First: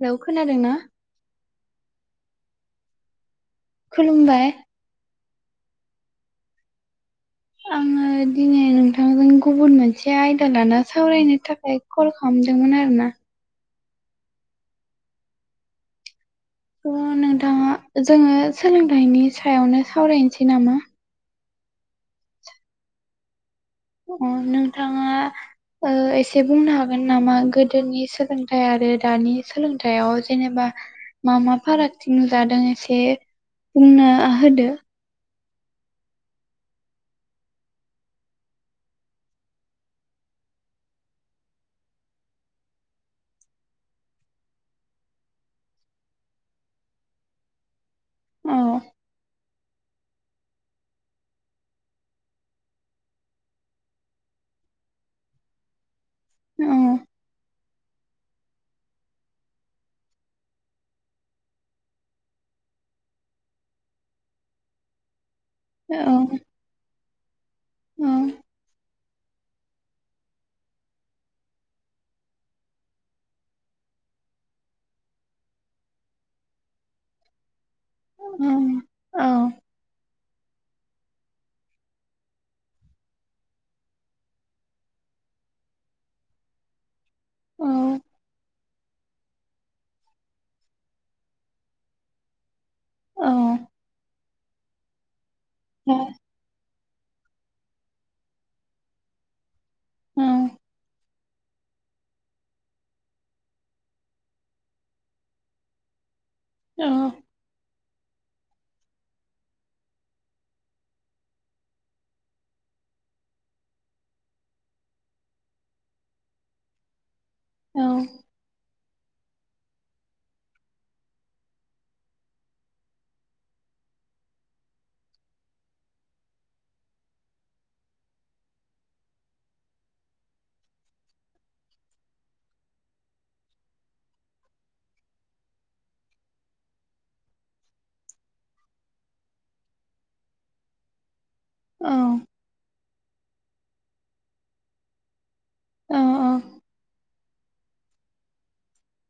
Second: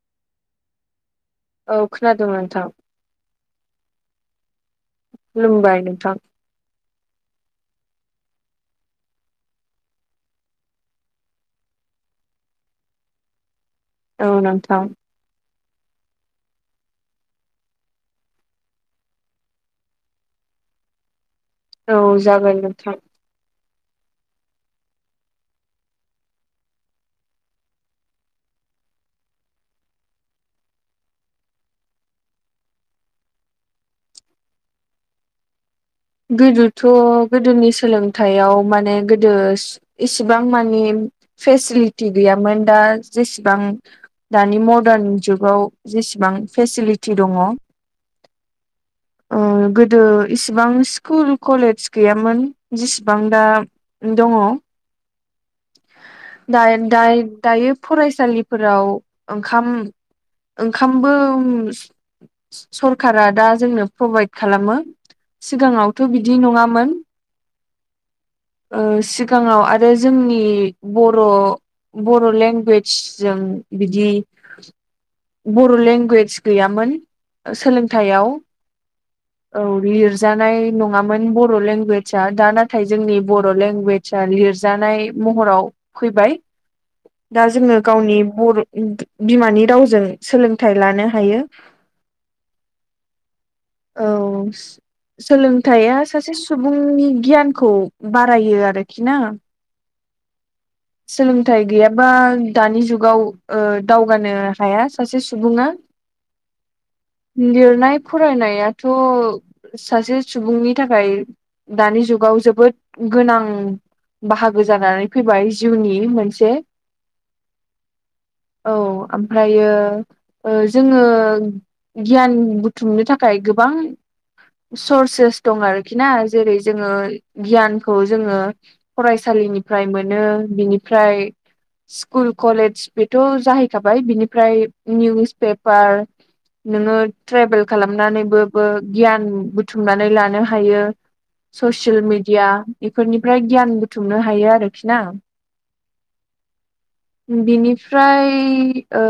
Hello खोनादों ना? औ खोनादों नोंथां। खुलुमबाय खुलुमबाय नोंथां। आङो दिनै नोंथांजों गुबुन मोनसे आयदा लाना सावरायनो थाखाय कल खालामदोंमोन आरो ना। औ नोंथां। थ' नोंथां जोङो सोलोंथाइनि सायावनो सावरायनोसै नामा? औ जागोन नोंथां। अ नोंथाङा एसे बुंनो हागोन नामा गोदोनि सोलोंथाइ आरो दानि सोलोंथायाइयाव जेनेबा मा मा फारागथि नुजादों एसे बुंना होदो। गोदोथ' गोदोनि सोलोंथाइयाव माने गोदो सु इसेबां मानि फेसिलिटि गैयामोन दा जेसेबां दानि मदार्न जुगाव जेसेबां फेसिलिटि दङ। औ उम गोदो इसिबां सि स्कुल कलेज गैयामोन जिसिबां दा दङ। औ दाय दायो दायो फरायसालिफोराव ओंखाम ओंखामबो सरखारा दा जोंनो प्रभाइद खालामो सिगाङाव औ नङामोन उम सिगाङाव आरो जोंनि बर' बर' लेंगुवेजजों बिदि बर' लेंगुवेज गैयामोन। सोलोंथायाइयाव औ लिरजानाय नङ नङामोन बर' लेंगुवेजआ दा नाथाय जोंनि बर' लेंगुवेजआ लिरजानाय महराव फैबाय। [inaudible] दा जोङो औ गावनि बर' बिमानि रावजों सोलोंथाइ लानो हायो। औ सोलोंथाइया सासे सु सुबुंनि गियानखौ बारायो आरोखि ना। उम सोलोंथाइ गैयाबा दानि जुगाव दावगानो हाया सासे सुबुङा। औ लिरनाय फरायनायाथ' सासे सुबुंनि थाखाय दानि जुगाव जोबोद गोनां बाहागो जानानै फैबाय जिउनि मोनसे औ औ ओमफ्रायो ओ जोङो गियान बुथुमनो थाखाय गोबां सर्सेस दं आरोखि ना जेरै जोङो गियानखौ जोङो फरायसालिनिफ्राय मोनो बिनिफ्राय स्कुल कलेज बेथ' जाहैखाबाय बिनिफ्राय निउस पेपार नोङो ट्रेभेल खालामनानैबोबो गियान बु बुथुमनानै लानो हायो औ ससियेल मिडिया बेफोरनिफ्राय गियान बुथुमनो हायो आरोखि ना। अ अ। बिनिफ्राय ओ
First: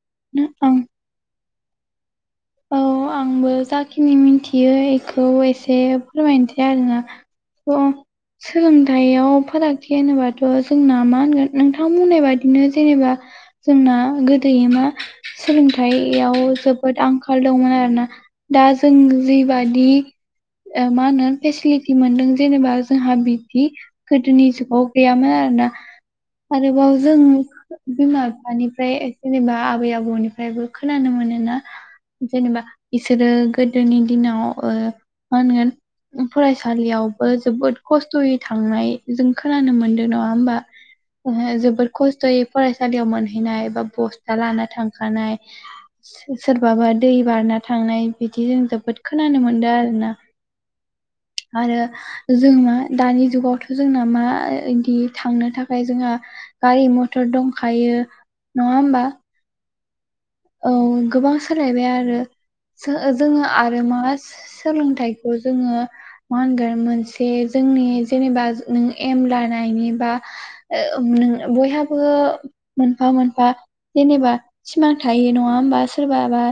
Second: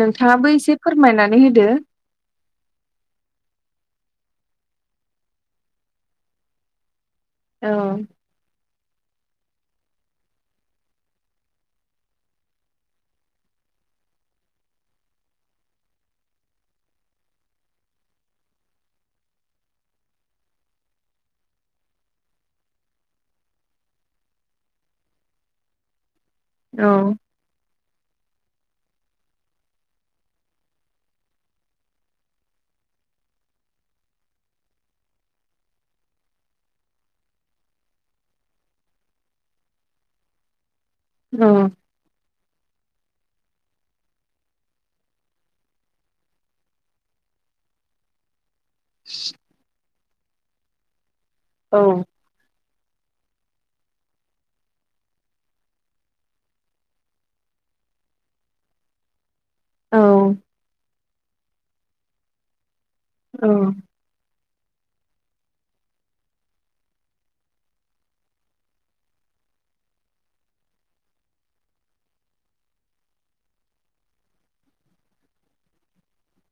नोंथाङाबो एसे ओं फोरमायनानै होदो। औ आंबो जाखिनि मिथियो एखौ एसे फोरमायनोसै आरोना। औ अ। सोलोंथाइयाव फारागथि होनोबाथ' जोंना मा होनगोन नोंथां बुंनाय बादिनो जेनेबा जोंना गोदोयो मा सोलोंथाइयाव जोबोद आं खाल दंमोन आरोना दा जों जिबादि ओ मा होनो फेसिलिटि मोनदों जेनेबा जोंहा बिदि गोदोनि जुगाव गैयामोन आरोना औ आरोबाव जों बिमा फिफानिफ्राय जेनेबा आबै आबौनिफ्रायबो खोनानो मोनोना। जेनेबा इसोरो गोदोनि दिनाव ओ मा होनगोन फरायसालियावबो जोबोद खस्थ'यै थांनाय जों खोनानो मोनदों नङा होमबा। औ जोबोर खस्थ'यै फरायसालियाव मोनहैनाय बा बस्था लाना थांखानाय सोरब बाबा दै बारना थांनाय बिदि जों जोबोद खोनानो मोनदो आरोना। आरो जों मा दानि जुगावथ' जोंना मा इदि थांनो थाखाय जोंहा गारि मथर दंखायो नङा होमबा। औ। औ गोबां सोलायबाय आरो जोङो आरो मा सोलोंथाइ खौ जोङो मा होनगोन मोनसे जोंनि जेनेबा नों एम लानायनि बा ओ नो बयहाबो मोनफा मोनफा जेनेबा सिमां थायो नङा होमबा सोरबाबा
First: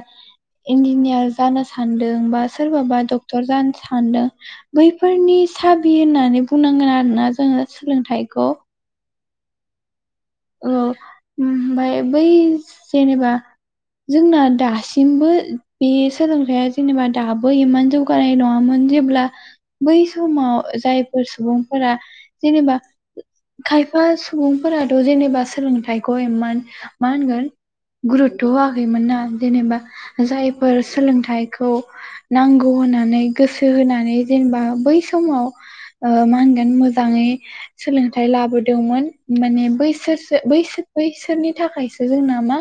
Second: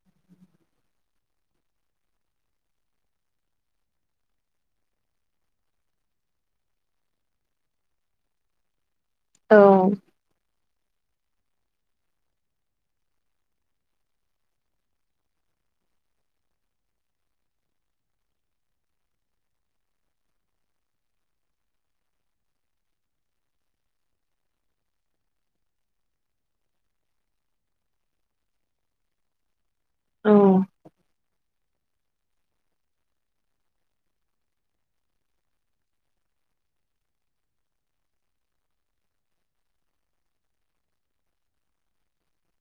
इन्जिनियार जानो सानदों बा सोरबाबा डक्टर जानो सानदों। बैफोरनि साबि होननानै बुंनांगोन आरोना जोङो सोलोंथाइखौ। औ। औ ओमफाय बै जेनेबा जोंना दासिमबो बे सोलोंथाइया जेनेबा दाबो एमान जौ गानाय नङामोन जेब्ला बै समाव जायफोर सुबुंफोरा जेनेबा खायफा सुबुंफोराथ' जेनेबा सोलोंथाइखौ एमान मा होनगोन गुरुत्थ' होआखैमोन ना जेनेबा औ जायफोर सोलोंथाइखौ नांगौ होननानै गोसो होनानै जेनेबा बै समाव ओ मा होनगोन मोजाङै सोलोंथाइ लाबोदोंमोन माने बैसोरसो बैसोर बैसोरनि थाखायसो जोंना मा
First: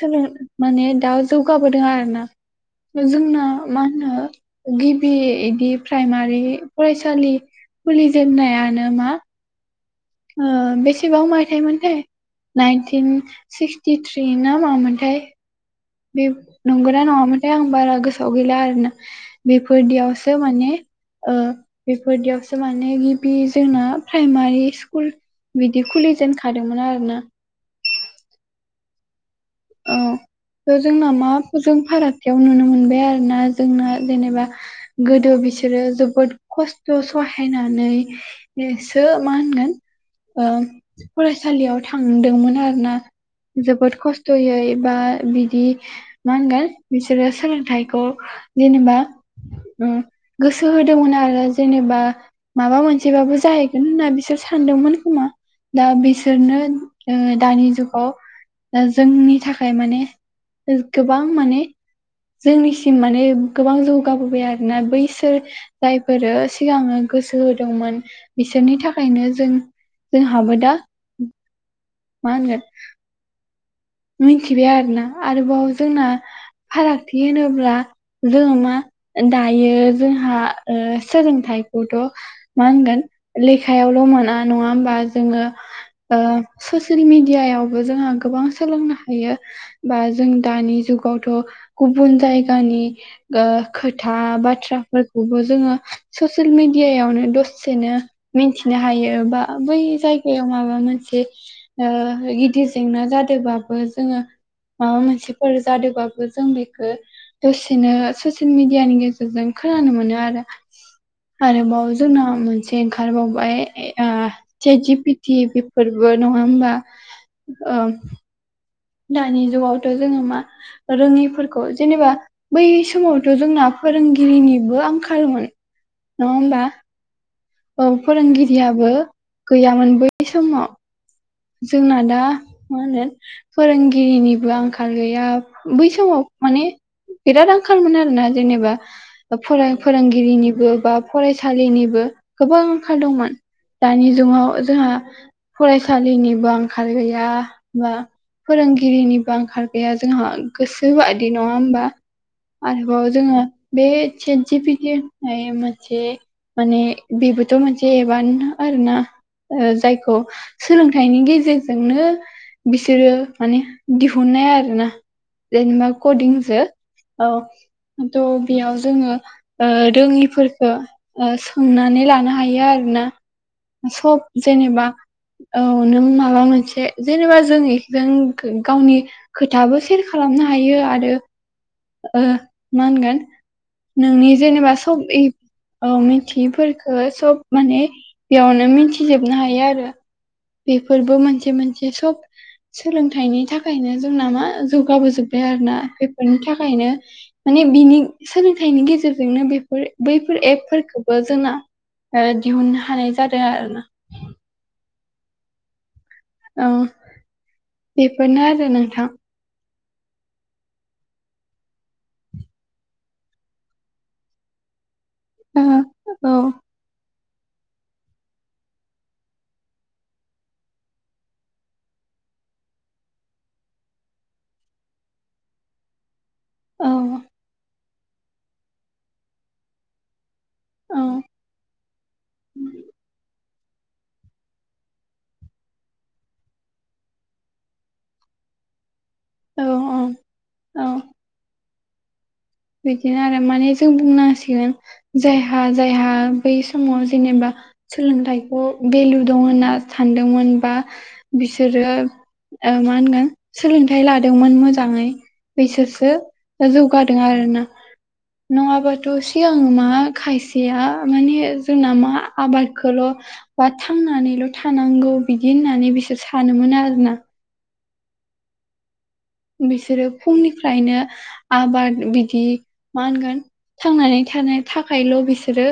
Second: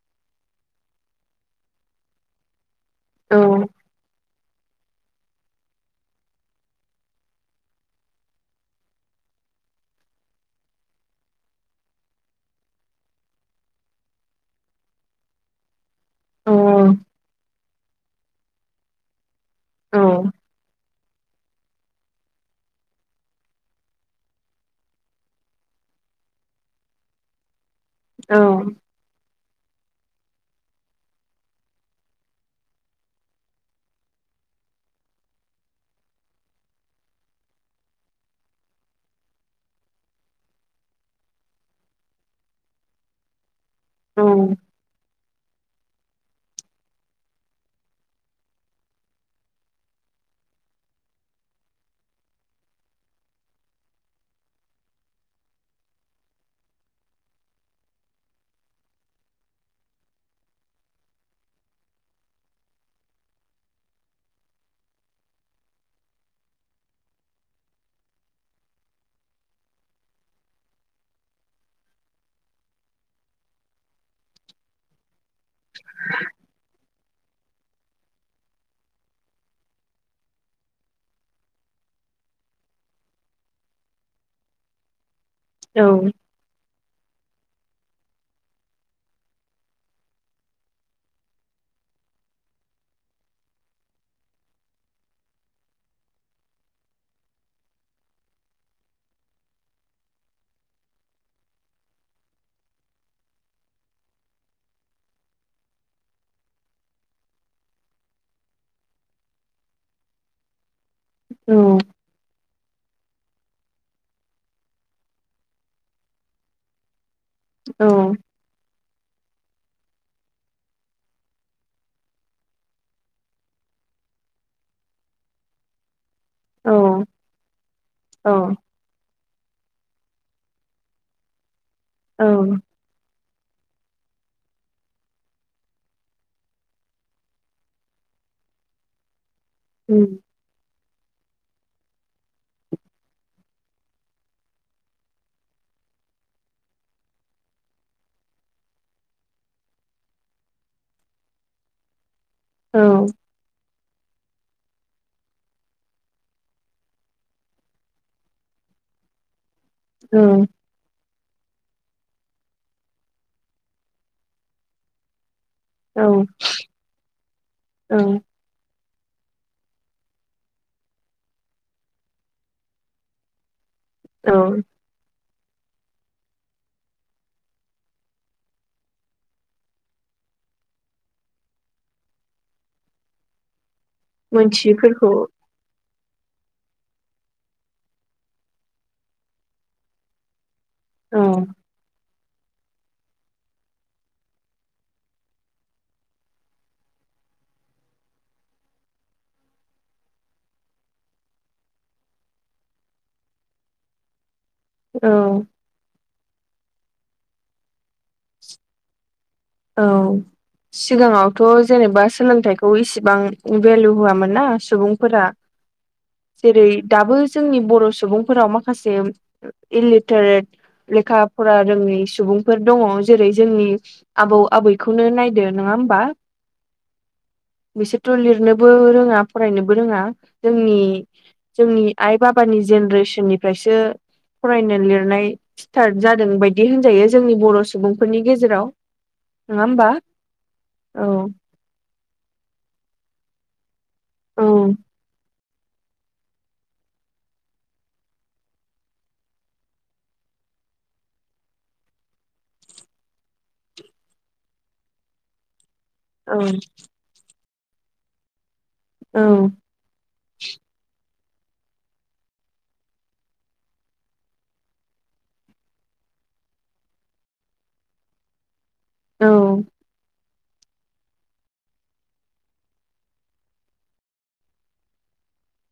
सोलों माने दा जौगाबोदों आरोना औ जोंना मा नो गिबि इदि प्राइमारि फरायसालि खुलि जेननायानो मा ओ बेसेबां माइथाइमोनथाय। नाइनटिन सिक्सटिथ्रि ना मामोनथाय। बे नंगोना नङामोनथाय आं बारा गोसोआव गैला आरोना। बेफोरदियावसो माने ओ बेफोरदियावसो माने गिबि जोंना प्राइमारि स्कुल बिदि खुलिजेनखादोमोन आरोना। औ। औ जोंना मा जों फारागथियाव नुनो मोनबाय आरोना जोंना जेनेबा गोदो बिसोरो जोबोद खस्थ' सहायनानै मा होनगोन फरायसालियाव थांदोंमोन आरोना जोबोद खस्थ'यै बा बिदि नांगोन बिसोरो सोलोंथाइखौ जेनेबा गोसो होदोंमोन आरो जेनेबा माबा मोनसेबाबो जाहैगोन होनना बिसोर सानदोंमोन खोमा दा बिसोरनो दानि जुगाव जोंनि थाखाय माने गोबां माने जोंनिसिम माने गोबां जौगाबोबाय आरोना बैसोर जायफोरो सिगाङनो गोसो होदोंमोन बिसोरनि थाखायनो जों जोंहाबो दा मा होनगोन मिथिबाय आरोना आरोबाव जोंना फारागथि होनोब्ला जोङो मा दायो जोंहा सोलोंथाइखौथ' मा होनगोन लेखायावल' मोना नङा होमबा जोङो ससियेल मिडियावबो जोंहा गोबां सोलोंनो हायो बा जों दानि जुगावथ' गुबुन जायगानि खोथा बाथ्राफोरखौबो जोङो ससियेल मिडियावनो दसेनो मिथिनो हायो बा बै जायगायाव माबा मोनसे गिदिर जेंना जादोंबाबो जोङो माबा मोनसेफोर जादोंबाबो जों बेखौ दसेनो ससियेल मिडियानि गेजेरजों खोनानो मोनो आरो आरोबाव जोंनाव मोनसे ओंखारबावबाय ओ सात जे जि पिथि बेफोरबो नङा होमबा दानि जुगावथ' जोङो मा रोङिफोरखौ जेनेबा बै समावथ' जोंना फोरोंगिरिनिबो आंखालमोन नङा होमबा अ औ फोरोंगिरियाबो गैयामोन बै समाव जोंना दा मा होनो फोरोंगिरिनिबो आंखाल गैया बै समाव माने बिराद आंखालमोन आरोना जेनेबा फोरोंगिरिनिबो बा फरायसालिनिबो गोबां ओंखाल दंमोन दानि जुगाव जोंहा फराय सालिनिबो आंखाल गैया बा फोरोंगिरिनिबो आंखार गैया जोंहा गोसोोबायि नङा होमबा आरो बाव औ जोंङो सातजेपिटि होननाय मोनसे माने बेबोथ' मोनसे एबानो आरो ना जायखौ औ सोलोंथाइनि गेजेरजोंनो बिसोरो माने दिहुननाय आरो ना दे नोंना औ कदिंसो बेयाव जोङो रोङिफोरखौ सोंनानै लानो हायो आरोना सब औ जेनेबा औ नों माबा मोनसे जेनेबा जों एकप्लेनजों गावनि खोथाबो सेयार खालामनो हायो आरो ओ मा होनगोन नोंनि जेनेबा मोनथियैफोरखौ सब औ मिथियैफोरखौ सब माने बेयावनो मिथिजोबनो हायो आरो बेफोरबो औ मोनसे मोनसे सब सोलोंथाइनि थाखायनो जोंना मा जौगाबोजोब्बाय आरो ना बेफोरोनि थाखायनो माने बिनि सोलोंथाइनि गेजेरजोंनो बेफोर बैफोर एपफोरखौबो जोंना दिहुननो हानाय जादों आरो ना औ औ बेफोरनो आरो नोंथां। औ सिगाङावथ' जेनेबा सोलोंथाइखौ इसिबां भेलु होआमोन ना सुबुंफोरा। ओ औ जेरै दाबो जोंनि बर' सुबुंफोराव माखासे इलिटारेट लेखा फरा रोङै सुबुंफोर दङ जेरै जोंनि आबौ आबैखौनो नायदो नङा होमबा। औ बिसोरथ' लिरनोबो रोङा फरायनोबो रोङा। जोंनि औ जोंनि आइ बाबानि जेनेरेसननिफ्रायसो फरायनो लिरनाय स्टार्ट जादों बायदि होनजायो जोंनि बर' सुबुंफोरनि गेजेराव। नङा औ होमबा? औ औ बिदिनो आरो माने जों औ बुंनांसिगोन जायहा जायहा बै समाव जेनेबा सोलोंथाइखौ भेलु दं होनना सानदोंमोन बा बिसोरो ओ मा होनगोन सोलोंथाइ लादोंमोन मोजाङै बैसोरसो औ दा जौगादों आरोना। नङाबाथ' औ सिगां मा खायसेया माने जोंना मा आबादखौल' बा थांनानैल' थानांगौ बिदि होननानै बिसोर सानोमोन आरोना औ बिसोरो फुंनिफ्रायनो आबाद बिदि मा होनगोन थांनानै थानो थाखायल' बिसोरो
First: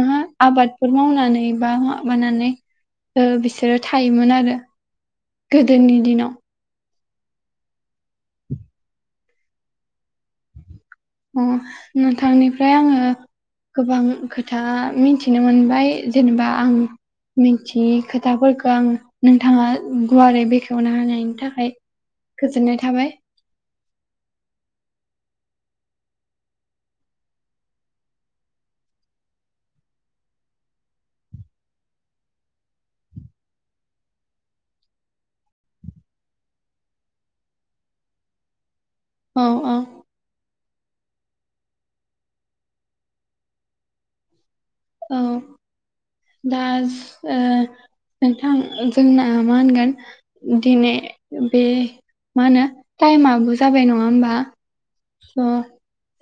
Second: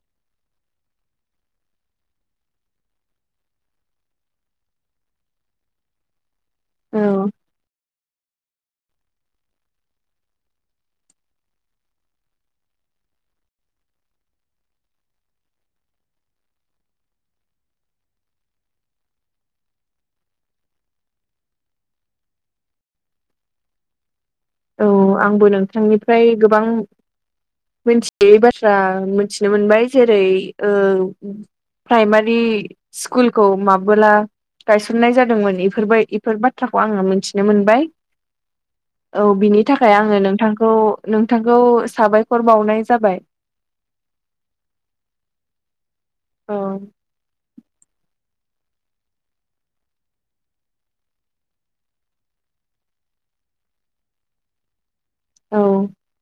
मा आबादफोर मावनानै बा माबानानै ओ बिसोरो थायोमोन आरो गोदोनि दिनाव। औ अ नोंथांनिफ्राय आङो गोबां खोथा मिथिनो मोनबाय जेनेबा आं मिथियि खोथाफोरखौ आं नोंथाङा गुवारै बेखेवना होनायनि थाखाय गोजोननाय थाबाय औ आंबो नोंथांनिफ्राय गोबां मिथियै बाथ्रा मिथिनो मोनबाय जेरै ओ प्राइमारि स्कुलखौ माबोला गायसननाय जादोंमोन बेफोरबाय बेफोर बाथ्राखौ आङो मिथिनो मोनबाय औ बिनि थाखाय आङो नोंथांखौ नोंथांखौ साबायखर बावनाय जाबाय। औ औ दा ओ नोंथां जोंना मा होनगोन? दिनै बे माहोनो टाइमाबो जाबाय नङा होमबा? स औ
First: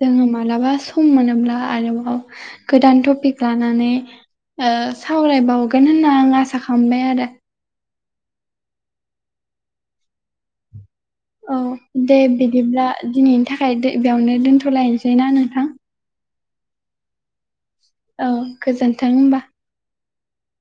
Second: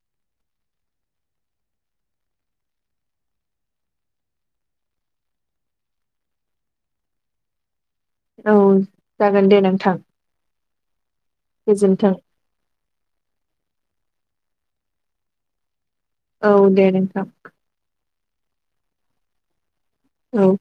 जोङो मालाबा सम मोनोब्ला आरोबाव गोदान टपिक लानानै ओ सावरायबावगोन होनना आं आसा खालामबाय आरो। औ जागोन दे नोंथां। औ गोजोन्थों दे बिदिब्ला दिनैनि थाखाय दो-बेयावनो दोन्थ'लायसै ना नोंथां। औ दे नोंथां। औ गोजोन्थों होमबा औ